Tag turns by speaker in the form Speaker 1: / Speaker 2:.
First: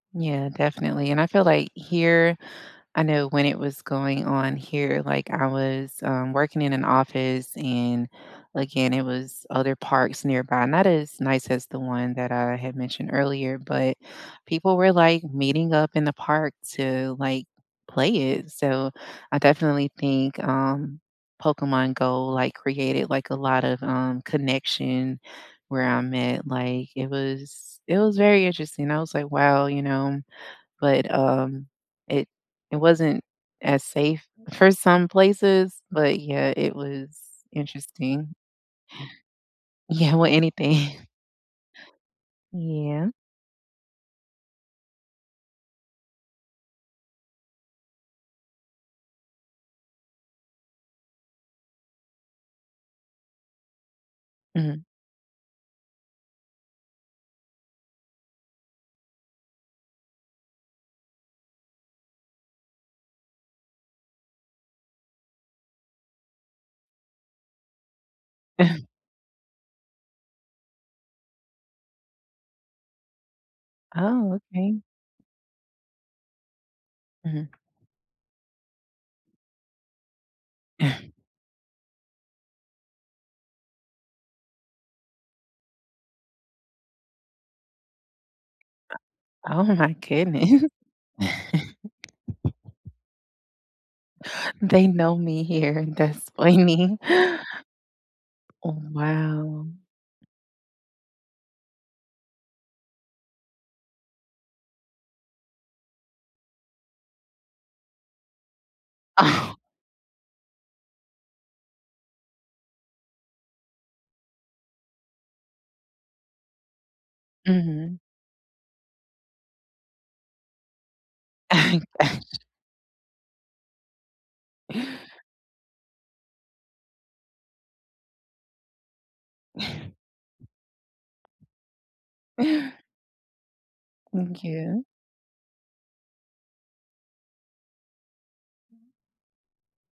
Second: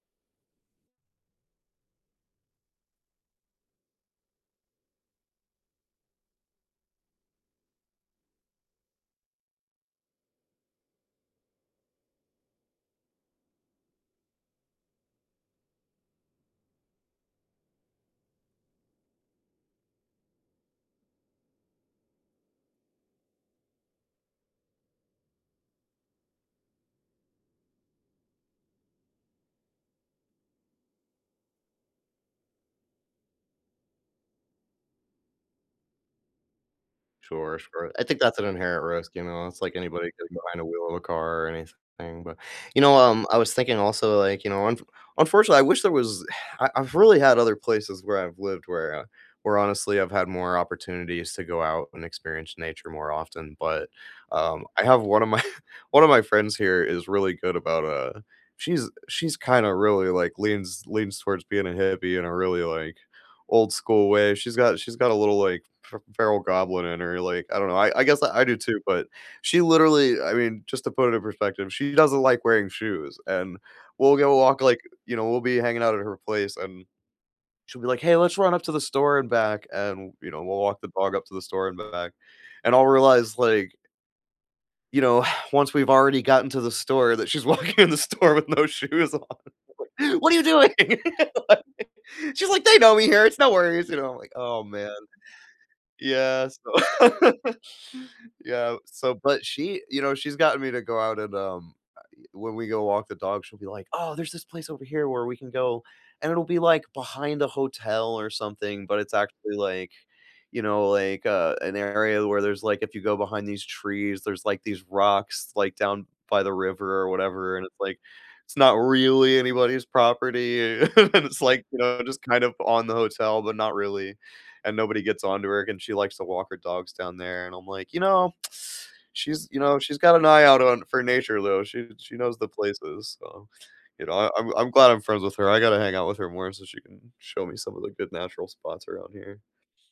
Speaker 1: Yeah, definitely, and I feel, like, here, I know when it was going on here, like, I was, um, working in an office and again it was other parks nearby, not as nice as the one that I had mentioned earlier, but people were, like, meeting up in the park to, like, play it, so I definitely think, um, Pokémon GO, like, created, like, a lot of, um, connection where I'm at, like, it was it was very interesting. I was like, "Wow, you know" but, um, it it wasn't as safe for some places, but yeah, it was
Speaker 2: Sure sure. I think
Speaker 1: interesting.
Speaker 2: that's an inherent risk, you know, it's, like, anybody
Speaker 1: Yeah, well,
Speaker 2: getting behind the wheel
Speaker 1: anything.
Speaker 2: of a car or anything, but, you know,
Speaker 1: Yeah.
Speaker 2: um, I was thinking also, like, you know, unf unfortunately, I wish there was, I I've really had other places where I've lived wher where honestly, I've had more opportunities to go out and experience nature more often, but um,
Speaker 1: Mhm.
Speaker 2: I have one of my one of my friends here is really good about, uh, she's, she's, kinda, really, like, leans leans towards being a hippie in a really, like, old school way. She's got she's got a little, like, fe feral goblin in her, like, I don't know, I I guess I do too, but she literally, I mean, just, to put it in perspective, she doesn't like wearing shoes, and we'll
Speaker 1: Oh,
Speaker 2: go walk,
Speaker 1: okay.
Speaker 2: like, you know, we'll be hanging out at her place, and
Speaker 1: Mhm.
Speaker 2: she'll be like, "Hey, let's run up to the store and back." and, you know, we'll walk the dog up to the store and back, and I'll realize, like you know, once we've already gotten to the store that she's walking in the store with no shoes
Speaker 1: Oh my
Speaker 2: on. What are you
Speaker 1: goodness.
Speaker 2: doing? She's like, "They know me here, it's no worries, you know." I'm like, "Oh
Speaker 1: They
Speaker 2: man."
Speaker 1: know me here, that's
Speaker 2: yeah,
Speaker 1: funny.
Speaker 2: so
Speaker 1: Oh
Speaker 2: yeah, so, but
Speaker 1: wow!
Speaker 2: she, you know, she's gotten me to go out and, um, a i when we go walk the dog, she'll be like, "Oh, there's this place over here where we can go." and it'll be, like, behind a hotel or something, but it's
Speaker 1: Oh.
Speaker 2: actually, like, you know, like, uh, an area where there's, like, if you go behind these trees, there's, like, these rocks, like, down by the river or whatever, and it's,
Speaker 1: Mhm.
Speaker 2: like, it's not really anybody's property, a and it's, like, you know, just,
Speaker 1: [unintelligible]
Speaker 2: kind of, on the hotel, but not really, and nobody gets on to her and she likes to walk her dogs down there, and I'm like, "You know, she's, you know, she's got an eye out on for nature though, she, she knows the
Speaker 1: Yeah.
Speaker 2: places." so, you know, I'm I'm
Speaker 1: M'kay.
Speaker 2: glad I'm friends with her. I gotta hang out with her more so she can show me some of the good natural spots around here.